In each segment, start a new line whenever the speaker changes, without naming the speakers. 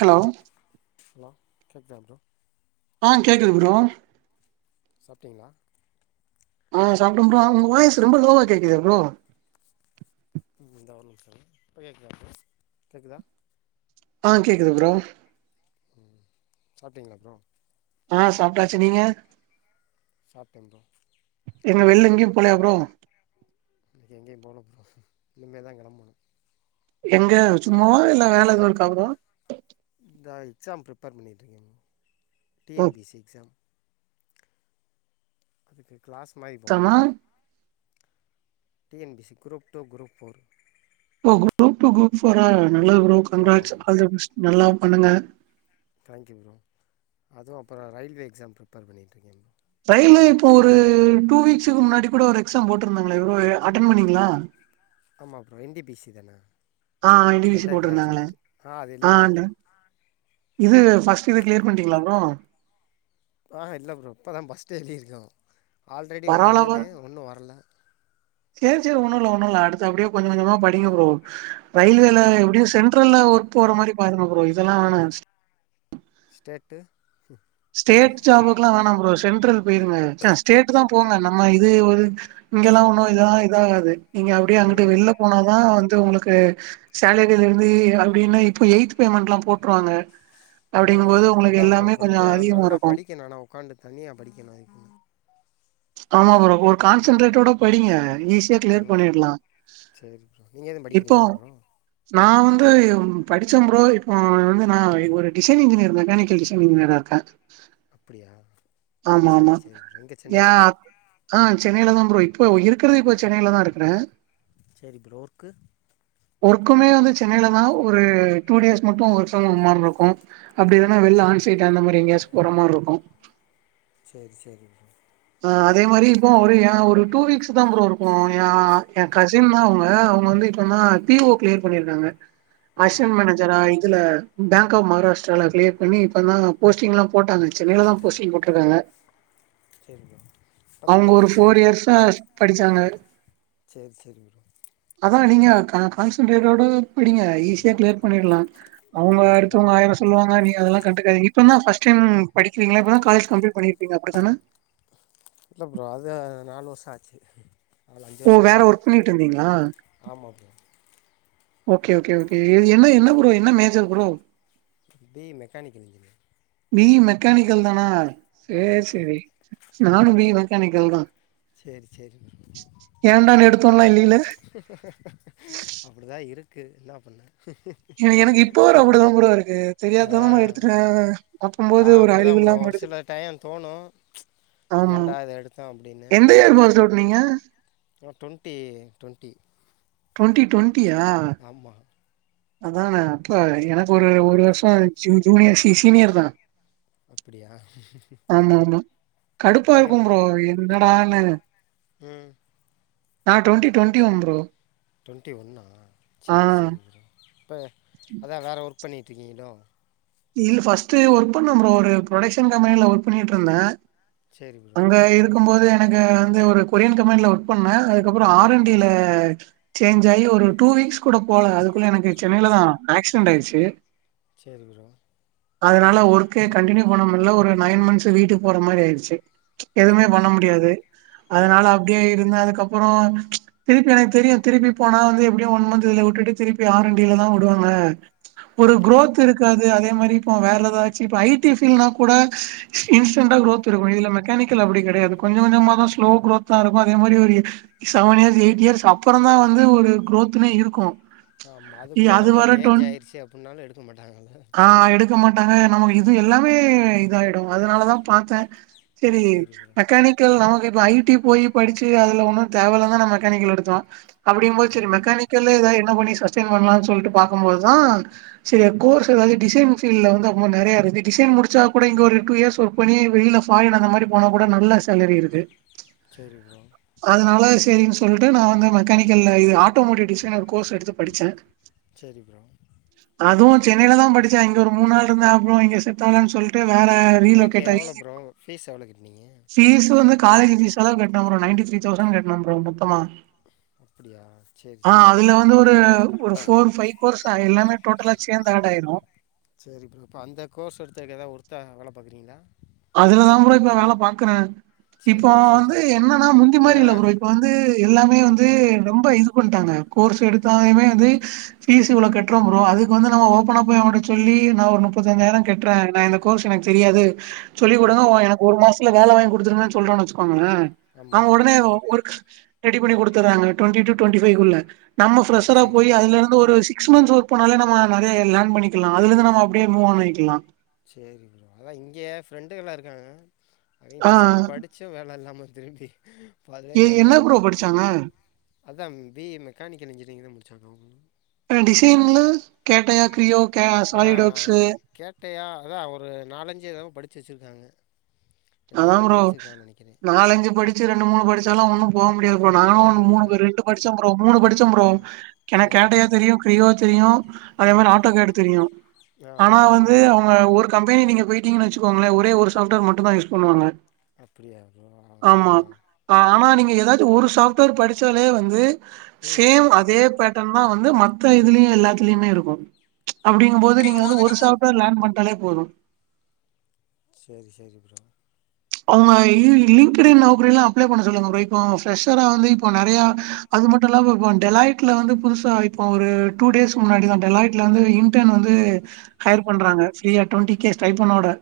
Hello
hello கேக்குதாங் bro
ஆ கேக்குது ப்ரோ
சாப்டீங்ளா
ஆ சாப்டே ப்ரோ உங்க வாய்ஸ் ரொம்ப லோவா கேக்குதே ப்ரோ
இந்தா ஒரு நிம்ஷோ இருங் இப்ப கேக்குதா ப்ரோ கேக்குதா
ஆ கேட்குது ப்ரோ
ம் சாப்டிங்ளா ப்ரோ
ஆ சாப்டாச்சி நீங்க
சாப்டேங் ப்ரோ
எங்க வெள்ல எங்கியு போலயா ப்ரோ
எங்கியு போல ப்ரோ இனிமே தா கெளம்பணு
எங்கே சும்மாவா இல்ல வேல எதுவு இருக்கா ப்ரோ
இந்தான் எக்ஸாம் ப்ரிப்பேர் பண்ணட்டுருக்கேங்க டி
ஓ
என் பி ‌சி எக்ஸாம் அதுக்கு கிளாஸ் மாறி
எக்ஸாமா
போகும் T N P C group two group four
ஒ குரூப் டு குரூப் ஃபோரா நல்லது ப்ரோ
ஆமாம்
கங்ராட்ஸ்
ப்ரோ
ஆல்தபெஸ்ட் நல்லா பண்ணுங்க
தேங்க்யூ ப்ரோ அதுவு அப்றோ ரயில்வே எக்ஸாம் ப்ரிப்பேர் பண்ணிட்ருக்கே
ரயில்லே இப்போ ஒரு டூ வீக்ஸுக்கு முன்னாடி கூட ஒரு எக்ஸாம் போட்ருந்தாங்ளே இவ்ளோ அட்டென் பண்ணீங்ளா
ஆமா bro N T P C தான
ஆ என் டி பி சி போட்ருந்தாங்ளே
அது
ஆ
எழுதிட்டேன்
அண்டு
ப்ரோ
இது ஃபஸ்ட்டு இது கிளியர் பண்ணிட்டீங்ளா ப்ரோ
ஆ இல்ல ப்ரோ இப்ப தா ஃபஸ்ட்டு எழுதியிருக ஆல்ரெடி ஒன்னு
பரவால்ல
எழுதுனே ஒன்னு வர்ல
செரி செரி ஒண்ணுல்ல ஒண்ணுல்ல அடுத்து அப்டியே கொஞ்ச கொஞ்சமா படிங்க ப்ரோ ரயில்வேல
சரி ப்ரோ
எப்டியோ சென் ரெல ஒர்க் போற மாறி பாருங்க ப்ரோ இதல்லா வானா
ஸ்டேட்டு
ஸ்டேட் ஜாப்க்குல்லா வேணாம் ப்ரோ சென்ட்ரல் போயிருங்க சே ஸ்டேட்டு தா போங்க நம்ம இது ஒரு இங்கெலா ஒன்னு இதா இதா ஆகாது நீங்க அப்டியே அங்குட்டு
ம்
வெள்ள போனாதா வந்து உங்ளுக்கு சேலரிலருந்து அப்டினா இப்ப எய்த் பேமெண்ட்லா போட்ருவாங்க அப்டிங்கும் போது உங்ளுக்கு எல்லாமே கொஞ்சோ
ஞ்சா
அதிகமா
நல்லா
இருக்கு
படிக்கினோ ஆனா ஒக்கான்ட்டு தனியா படிக்கனோ
ஆமா ப்ரோ ஒரு கான்சன்ட்ரேட்டோட படிங்க ஈசி யா கிளியர்
ம்
பண்ணிட்லா
சேரி ப்ரோ நீங்க எதுவு
இப்போ
படிக்கிறீங்களா ப்ரோ
நா வந்து படிச்சே ப்ரோ இப்போ வந்து ந ஒரு டிசைன் இன்ஜினியர் மெக்கானிக்கல் [unintelligible]
அப்டியா
ஆமா ஆமா
செரி செரி எங்கே
ஏ
சென்னைய்லியா
ஆ சென்னைல தா ப்ரோ இப்ப இருக்கறது இப்போ சென்னைல தான் இருக்கறே
சரி ப்ரோ ஒர்க்கு
ஒர்க்குமே வந்து சென்னையில தான் ஒரு டூ டேஸ் மட்டும் ஒர்க் ப்ரம் ஹோம் மாதிரி இருக்கும் அப்படி இல்லனா வெளில ஆன் சைட் அந்த மாதிரி எங்கேயாது போற மாதிரி இருக்கும்
சரி சரி
ஆ அதே மாதிரி இப்போ ஒரு என் ஒரு டூ வீக்ஸ் தான் ப்ரோ இருக்கும் என் என் கசின் தான் அவங்க அவங்க வந்து என்னா பிஓ கிளியர் பண்ணிருக்காங்க
ம்
அஷன் மேனேஜரா இதுல பேங்க் ஆஃப் மகாராஷ்டிரால கிளியர் பண்ணி இப்ப தா போஸ்டிங்லா போட்டாங்க சென்னையில தா போஸ்டிங் போட்ருக்காங்க
சேரிங்க
அங்க ஒரு ஃபோர் இயர்ஸ்ஸா படிச்சாங்க
சேர் சேரி
அதா நீங்க கா கான்சன்ட்ரேட்டோட படிங்க ஈஸியா கிளியர் பண்ணிடலா அவுங்க
ம் அதா
அடுத்தவங்க
ப்ரோ
ஆயிர ஸ் சொல்வாங்க நீங்க அதெல்லா கண்டுக்காதீங் இப்பந்தா ஃபஸ்டைம் படிக்கிறீங்களா இப்பதா காலேஜ் கம்ப்ளீட் பண்ணிருப்பீங்க அப்டித்தானே
இல்ல ப்ரோ அது நாலு வருஷ ஆச்சு நாலு அஞ்சு
ஓ
வருஷ
வேற
ஆகப்
ஒர்க் பண்ணிட்டு இருந்தீங்களா
ஆமா ப்ரோ
ஓகே ஓகே ஓகே இது என்ன என்ன ப்ரோ என்ன major bro
BE mechanical engineer
BE mechanical தானா
ஆமா
சேர் சேரி நானு பிஇ மெக்கானிக்கல் தா
சேர் சேரி
ஏன்டான்னு எடுத்தோன்லா இல்லைல
அப்படி தா இருக்கு என்ன பண்ண
என எனக்கு இப்ப வர அப்படிதா ப்ரோ இருக்கு தெரியாதனமா
ஆ
எடுத்துட்டே
ஆ
அப்பம்போது ஒரு
அப்படிதா
அறிவு
ப்ரோ
இல்லாம
ஒரு
எடுத்துட்டே
சில டைம் தோணு
ஆமா
ஏன்டா இத எடுத்தோ அப்டின்னு
எந்த இயர் பாஸ்டு அவுட் நீங்க
டொண்ட்டி டொண்ட்டி
டொண்ட்டி டொண்ட்டியா
ஆமா
அதானே அப்ப எனக்கு ஒரு ஒரு வருஷோ ஜு ஜூனியர் சீ சீனியர் தா
அப்படியா
ஆமா ஆமா கடுப்பா இருக்கு ப்ரோ என்ன டானு
ம்
டுவெண்ட்டி ஒன் ப்ரோ
டொண்ட்டி ஒன்னா
ஆ
சேர் சேரி ப்ரோ இப்ப அதா வேற ஒர்க் பண்ணட்டு இருக்கீங்களோ
இல்லு ஃபஸ்ட்டு ஒர்க் பண்ணே ப்ரோ ஒரு ப்ரொடக்ஷன் கம்பெனில ஒர்க் பண்ணிட்டு இருந்தே
சரி ப்ரோ
அங்க இருக்கும் போது எனக்கு வந்து ஒரு கொரியன் கம்பெனில ஒர்க் பண்ணே அது க்கு அப்புற ஆர்அண்ட்டில சேஞ்ச் ஆயி ஒரு டூ வீக்ஸ் கூட போல அதுக்குள்ள எனக்கு சென்னைலதா ஆக்சிடெண்ட் ஆயிருச்சு
சேரி ப்ரோ
அதனால ஒர்க்கே கண்டினியூ பண்ண முடில ஒரு நைன் மந்த்ஸு வீட்டுக்கு போற மாரி ஆயிருச்சு எதுவுமே
சரி
பண்ண
ப்ரோ
முடியாது
ம்
அதனால அப்டியே இருந்து அதுக்கப்புற திருப்பி எனக்கு தெரியு திருப்பி போனா வந்து எப்டியு ஒன் மந்த் இதுல விட்டுட்டு திருப்பி ஆர்அன்டில தா வுடுவாங்க ஒரு
ம்
குரோத் இருக்காது அதே மாரி இப்போ வேற ஏதாது ஆச்சு இப்ப ஐடி ஃபீல்னாக் கூட இன்ஸ்டன்ட்டா குரோத் இருக்கு இதுல மெக்கானிக்கல் அப்டி கெடையாது கொஞ்ச கொஞ்சமா மா ஸ்லோ குரோத்தா இருக்கும அதே மாதிரி ஒரு செவன் இயர்ஸ் எயிட் இயர்ஸ் அப்புற தா வந்து ஒரு க்ரோத்துன்னே இருக்கு அது வரட்டுன்
புன்னாலு எடுக்க மாட்டாங்கள
ஆ எடுக்க மாட்டாங்க நமக்கு இது எல்லாமே இதாயிடு அதுனாலதா பாத்தே சேரி
சரி ப்ரோ
மெக்கானிக் க்கல் நமக்கு இப்ப ஐடி போய் படிச்சு அதுல ஒன்னு தேவ இல்லன் தா நான் மெக்கானிக்கல் எடுத்தோ அப்டிம் போது சேரி
ஆமாம்
மெக்கானிக்கல்ல ஏதா என்ன பண்ணி சஸ்டெயின் பண்ணலான் சொல்ட்டு பாக்கும்போதுதா சேர் கோர்ஸ் எதாவது டிசைன் ஃபீல்ல வந்து அம்மா நெறையா இருக்கு டிசைன் முடிச்சா கூட இங்க ஒரு டூ இயர்ஸ் ஒர்க் பண்ணி வெளில ஃபாரின் அந்த மாரி போனா கூட நல்ல சேலரி இருக்கு
செரி ப்ரோ
அதனால சரின்னு சொல்லிட்டு நா வந்து மெக்கானிக்கல்ல இது ஆட்டோமோட்டிவ் டிசைனர் கோர்ஸ் எடுத்து படிச்சே
செரி ப்ரோ
அதுவு சென்னையில தான் படிச்சே இங்க ஒரு மூன் நாள் இருந்தா அப்புறம் இங்க செட்டில் ஆகலான்னு சொல் ட்டு வேற ரீ
அதுக்கு
லொக்கேட் ஆகி
எவ்வளோ ப்ரோ ஃபீஸ் எவ்வளோ கட்னீங்க
ஃபீஸ் வந்து காலேஜ் பீஸ்ஸலாம் கட்டினோ bro ninety three thousand கட்டின ப்ரோ மொத்தமா
அப்படியா சரி
ஆ
சரி
அதுல
ஓகே ப்ரோ
வந்து ஒரு ஒரு போர் பைவ் போர்ஸ்ஸ‌ எல்லாமே டோட்டல்லா சேர்ந்து ஆட ஆயிரு
சரி ப்ரோ அப்போ அந்த கோர்ஸ் எடுத்ததுக்கு எதாது ஒர்த்தா வேல பாக்குறீங்களா
அதுலதா ப்ரோ இப்ப வேல பாக்குறே இப்போ
சரி சரி
வந்து
ப்ரோ
என்னன்னா முந்தி மாரி
ஏன்னா
இல்ல ப்ரோ இப்ப வந்து எல்லாமே வந்து
ம்
ரொம்ப இது போட்டாங்க கோர்ஸ் எடுத்தாலுமே வந்து பீஸ் இவ்வளோ கட்றோ ப்ரோ அதுகு வந்து நம்ம‌ ஓப்பனா போய் அவன்ட்ட சொல்லி நா ஒரு முப்பத்தஞ்சாயிரம் கட்றே நா என கோர்ஸ் எனக்கு தெரியாது சொல்லிக் கொடுங்க
ம்
ஓ எனக்கு ஒரு மாசத்துல வேல வாங்கி குடுத்துருங்கன்னு சொல்றோன்னு வச்சுக்கோங்களே அவங்க
ஆமாம்
ஒடனே ஒர்க் ரெடி பண்ணி குடுத்தறாங்க ட்வண்டி டூ ட்வெண்டி பைவ்குள்ள நம்ம
டுவெண்ட்டி
ஃப்ஷரா போய்
ஃபைவ்க்குள்ளே
அதுல இருந்து இன்ன ஒரு சிக்ஸ் மன்ஸ் ஒர்க் பன்னாலே நிறைய லேன் பண்ணிக்கலாம் அதுல இருந்து நம்ம அடியே மூவ்ஆண் ஆயிக்கலா
சேரி ப்ரோ அதா இங்க ஏ ஃப்ரெண்டுகல்லா இருக்காங்க நறைய
ஆ
டிசைன் படிச்சும் வேலை இல்லாமல் திரும்பி
எ
பழயமாரி தா
என்ன ப்ரோ
இருக்காங்க
படிச்சாங்க?
அதா பி ஈ மெக்கானிக்கல் இன்ஜினியரிங் தா முடிச்சாங்க அவுங்களூ
டிசைன்லா கேட்டையா க்ரியோ கே
ஆ
சாலிட் ஆப்ஸ
கேட்டையா அதான் ஒரு நாலஞ்சு தவ படிச்சு வச்சுருக்காங்க ரெண்டு
அதா
மூணு
ப்ரோ
படிச்சிருக்காங்கன்னு நினைக்கிறேன்
நாலஞ்சு படிச்சு ரெண்டு மூனு படிச்சாலூ ஒன்னு போ முடியா ப்ரோ
போக
நானும்
முடில
மூனு ரெண்டு படிச்சோம் ப்ரோ மூனு படிச்சோம் ப்ரோ
ஆ
எனக்கு
சரி
கேட்டையா
ப்ரோ
தெரியும் கிரீயோ தெரியும் அதே
ம்
மாரி ஆட்டோ கேடு தெரியும்
ஆ
ஆனா
ஆனால்
வந்து
ஒன்றும்
அவுங்க ஒருக் கம்பேனி நீங்க போயிட்டீங்க வச்சுக்கோங்களே ஒரே ஒரு சாப்ட்வைர் மட்டுந் தான்யூஸ் பண்ணுவாங்க
அப்டியாக்கு ஆ
ஆமா ஆனா நீங்க எதாச்சு ஒரு சாப்ட்வேர் படிச்சாலே வந்து
ம்
சேம்‌ அதே பேட் ட்டான வந்து மத்த இதுலயும் எல்லாத்துலயுமே இருக்கும் அப்படிங்கும்பேது நீங்க வந்து ஒரு சா லேன்னா லான் பன்ட்டாலே போதும்
சேரி சேரி ப்ரோ
அவுங்க லிங்க்டுஇன் நாக்கிரிலா அப்ளே பண்ண சொல்லுங்க ப்ரோ இப்போ அவங்க பிரசர்ற வந்து இப்போ நிறைய
ஆம்
அது மட்டும் இல்லாம இப்போ டெலைட்ல வந்து புதுசா இப்ப ஒரு டூ டேஸ்க் முன்னாடி தான் டெலாய்ட்ல வந்து இன்டர்ன் வந்து ஹையர் பண்றாங்க ஃப்ரீயா டுவெண்டி கே ஸ்டைபன்னோட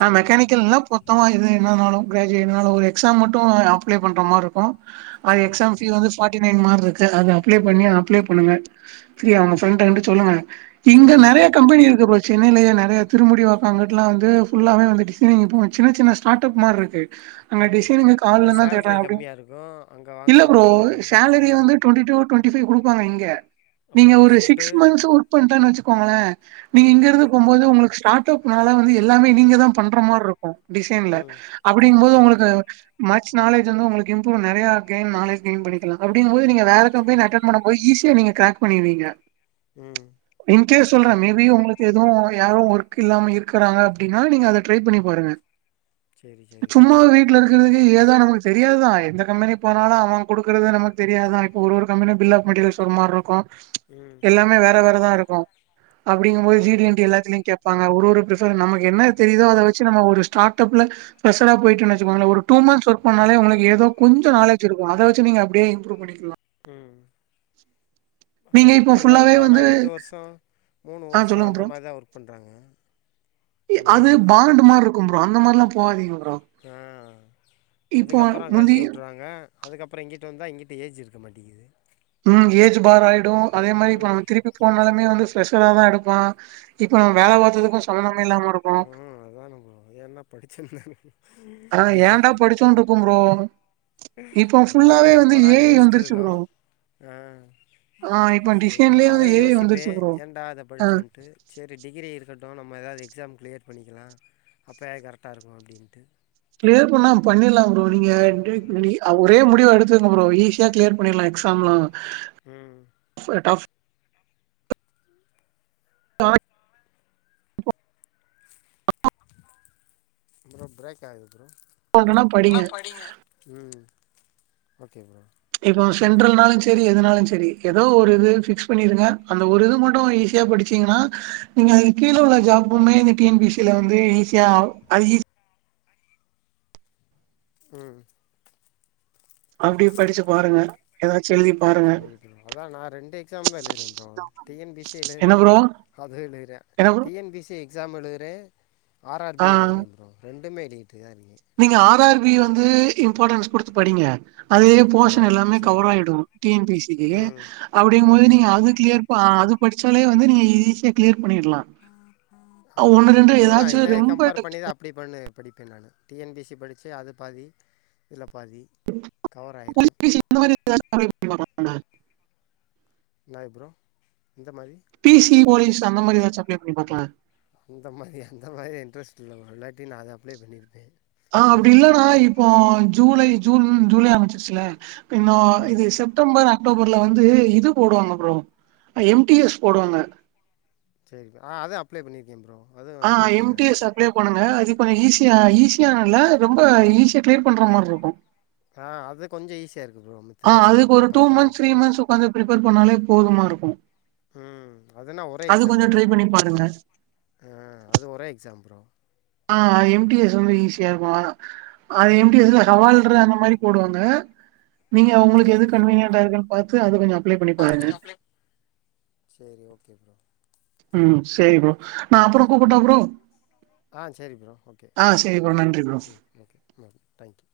நா
சரி ப்ரோ
மெக்கானுக்கல் இல்ல பொத்தமா இது என்னனாலு கிராஜவேனாலும் ஒரு எக்ஸாம் மட்டும் அப்ளை பண்ற மாரி இருக்கும் அது
சரி
எக்ஸாம்
சரி
ஃபீ
ப்ரோ
வந்து ஃபார்ட்டி நைன் மார்க் இருக்கு அது அப்ளை பண்ணி அப்ளை பண்ணுங்க ம் உங்க ப்ரண்ட் கண்டு சொல்லுங்க இங்க
சரி
நெறைய
ப்ரோ
கம்பெனி இருக்க சென்னையிலேயே நெறைய திருமுடிவக்காங்கிட்டல வந்து ஃபுல்லாவே வந்து டிசைனிங் இப்போ சின்ன சின்ன ஸ்டார்ட் அப் மாரி இருக்கு அங்க
ம்
டிசைனிங்க கால்லே
ஆனால்
தா
சேல்ரி
தேடுறங்கன் அப்டீன்
கம்மியாக இருக்கும் அங்கே
இல்ல
வாங்குறது
ப்ரோ
என்ன
சேலரி
ஆ
வந்து டொண்டி டூ டொண்டி பைவ் குடுப்பாங்க இங்க நீங்க
அப்புறம்
ஒரு
ஃபுட்டு
சிக்ஸ் மந்த்ஸ் ஒரு பு வச்சுக்கோங்களேன் நீங்க
ம்
இங்க இருந்து போம்போது உங்களுக்கு ஸ்டார்ட் அப் அதனால வந்து எல்லாமே நீங்க தா பண்ற மாரி இருக்கு டிசைன்ல
ம்
அப்டிங்கும் போது
சரி
உங்களுக்கு
ப்ரோ
மச் நாலேஜ் வந்து உங்ளுக்கு இம்ப்ரூவ நறையா கெயின் நாலேஜ் கெயின் பண்ணிக்கலா அப்டிங்க போது நீங்க வேற கம்பெனி அட்டன் பண்ண போது ஈஸியா நீங்க க்ராக் பண்ணுர்வீங்க
ம்
இன் கேஸ்
ஓகே
சொல்றே
ப்ரோ
மேபி உங்களுக் எதுவு யாரு ஒர்க் இல்லாம இருக்கிறாங்க அப்டின்னா நீங்க அத ட்ரை பண்ணி பாருங்க
சேரி சேரி ப்ரோ
சும்மா வீட்ல இருக்கறதுக்கு ஏதா நமக்கு தெரியாதா எந்த கம்பெனி போனாலு அவ குடுக்கற தான தெரியாதா இப்ப ஒரு ஒரு கம்பெனி பில் ஆப் மெட்ட ஒருமார்ருக்கு
ம்
எல்லாமே வேற வேறதா இருக்கு அப்படிங்கு போது ஜி டி
ஆமாம்
என் டி
ப்ரோ
எல்லாத்திலயு கேப்பாங்க ஒரு ஒரு ப் நமக்கு என்ன தெரியுதோ அத வச்சு நம்ம ஒருஸ் ஸ்டாடப்ல ஃப்ரஷரா போயிட்டோனு வச்சகோங்களே ஒரு டூ மன்ஸ் ஒர்க் போனாலே உங்களுக்கு ஏதோ கொஞ்சோ நாலேஜ் இருக்கு அத வச்ச நீங்க அப்டியே இம்ப்ரூவ் பண்ணிக்கலா
உ ஆனா
நீங்க
ஒர்க்
இப்போ ஃபுல்லாவே
பண்ணுறாங்கப்ரா ஆனா
வந்து
ரெண்டு வருஷோ மூணு
ஆ
வருஷோ
சொல்லுங்க
அந்த
ப்ரோ
மாரி தா ஒர்க் பண்றாங்க
அது பாண்டு் மார் இருக்கு ப்ரோ அந்த மாரில்லா போகாதீங்க ப்ரோ
ஆ
இப்போ
அதுக்கப்புறோ
முந்தி
கழட்டி விட்டுறாங்க அதுக்கப்புறோ இங்க்கிட்டே வந்தா இங்கிட்ட ஏஜ் இருக்க மாட்டேங்குது
உ பார் ஆயிடு அதே மாரி இப்ப
ம்
நம்ம திருப்பி போனாலுமே வந்து ஃப்ரஷராதா எடுப்பா இப்ப நம் வேல பாத்ததுக்கு சம்பந்தமே இல்லாம இருக்
ஆ அதான ப்ரோ என்ன படிச்சேன்னந்
ஆ ஏன்டா படிச்சோண்டு இருக்கு ப்ரோ இப்போ
அதனால
ஃபுல்லாவே
ரொம்ப
வந்து ஏ
நாள்
ஐ வந்துருச்சு
யோசித்துருக்கோ
ப்ரோ
ஆ
ஆ இப்ப
சரி நா
டிசைன்லயே வந்து
அதா
ஏ ஐ
யோசிப்பே
வந்துருச்சு ப்ரோ.
ஏன்டா இத
ஆ
படிச்சோன்ட்டு சரி டிகிரி இருக்கட்டு நம்ம எதாவது எக்ஸாம் கிளியர் பண்ணிக்கலா அப்போ எ கரெக்டா இருக்கு அப்டின்ட்டு
கிளியர் பண்ணா பண்ணிர்லா ப்ரோ நீங்க
ம்
இப்டி [unintelligible] ஒரே முடிவா எடுத்துருங்க ப்ரோ ஈஷ் யா கிளியர் பண்ணிட்லா எக்ஸாம்லா
உ
[unintelligible]
ப்ரோ ப்ரேக் ஆகுது ப்ரோ
பண்றனா படிங்க.
உ ஓகே ப்ரோ
இப்போ சென்ட்ரல்னாலு சரி எதுனாலு சரி ஏதோ ஒரு இது பிக்ஸ் பண்ணிருங்க அந்த ஒரு இது மட்டு ஈஸியா படி சிங்கன்னா நீங்க அதுக் கீழ உள்ள ஜாபும்மே டி என் பி சில வந்து ஈஸியா அது ஈஸ்
உ
அப்டி படிச்சு பாருங்க ஏதாச்சு எழுதி பாருங்க.
சரி ப்ரோ அதா நா ரெண்டு எக்ஸாம் தா எழுதுறே bro T N P C எழுதுறே
என்ன ப்ரோ?
அது எழிரே
என்ன bro?
T N P C exam எழுரே ஆர் ஆர் பி
ஆ.
எழுத்ரே ப்ரோ ரெண்டுமே எழுதிட்டு தா இருக்கே
நீங்க ஆர் ஆர் பி வந்து இம்பார்ட்டன்ஸ் குடுத்து படிங்க அதுவே
ஆ
போர்ஷன் எல்லாமே
சரி
கவர்
ப்ரோ
ஆயிடு டி என் பி சிகி
ம்
அப்படிங்கும் போது
ஆமா
நீங்க அதுக் கிளியர் ப அது படிச்சாலே வந்து நீங்க ஈஸியா கிளியர் பண்ணிட்லா ஆ
ஆமா
ஒன்னு
ப்ரோ
ரெண்டு
அததா
எதாச்சு
இத
ரொம்ப
கம்பேர் பண்ணி
[unintelligible]
தா அப்டி பண்ணு படிப்பே நானு டி என் பி சி படிச்சு அதுல பாதி இதுல பாதி கவர் ஆயிரு
[inaudible] [unintelligible]
இன்னாய் ப்ரோ இந்த மாரி
பிசிஒலிஸ் அந்த மாதிரி ஏதாச்சு அப்ளே பண்ணி பாக்கலா
இந்த மாதிரி அந்த மாதிரி இன்ரெஸ்ட் இல்ல ப்ரோ இல்லாட்டி நா அந்த மாரி அப்ளே பண்ணியிருப்பே
ஆ அப்டி இல்லனா இப்போ ஜூலை ஜூன் ஜூலை ஆரம்பிச்சிச்ல இன்னு
ம்
இது செப் செப்டம்பர் அக்டோபரில வந்து இது போடுவாங்க ப்ரோ எம்டிஎஸ் போடுவாங்க
சரிப்ப ஆ அத அப்ளே பண்ணிருக்கே ப்ரோ அதுவு
ஆ
எழுதியிருக்கே நானு
எம்டிஎஸ் அப்ளே பண்ணுங்க அது கொஞ்ச ஈஸியா
ம்
ஈஸியானல்ல ரொம்ப ஈஸியா கிளியர் பண்ற மார்ருக்கு
ஆ அது கொஞ்ச ஈஸியா இருக்கு ப்ரோ மத்
ஆ அதுக்கு ஒரு டூ மந்த்ஸ் த்ரீ மந்த்ஸ் ஒக்காந்து பிரிப்பேர் பண்ணாலே போதுமாருக்கு
அதுனா ஒரே எக்ஸாமணா
பண்ணி பாருங்க.
அது ஒரே எக்ஸாம் ப்ரோ
ஆ எம்டிஎஸ் வந்து ஈஸியாருக்கு அது எம்டிஎஸில
ம்
ஹவால்ற அந்த மாரி போடுவாங்க நீங்க ஒங்களுக்கு எது கன்வீனியன்டா இருக்குன் பாத்து அது கொஞ்ச அப்ளை பண்ணி
அத
பாருங்க.
கொஞ்ச அப்ளைப் சரி ஓகே ப்ரோ
ம் சேரி ப்ரோ நா அப்புற கூப்பட்டா ப்ரோ
ஆ சேரி ப்ரோம் ஓகே
ஆ சரி ப்ரோ. நன்றி ப்ரோ.
ம் ஓகே ம் டாங்க்யூ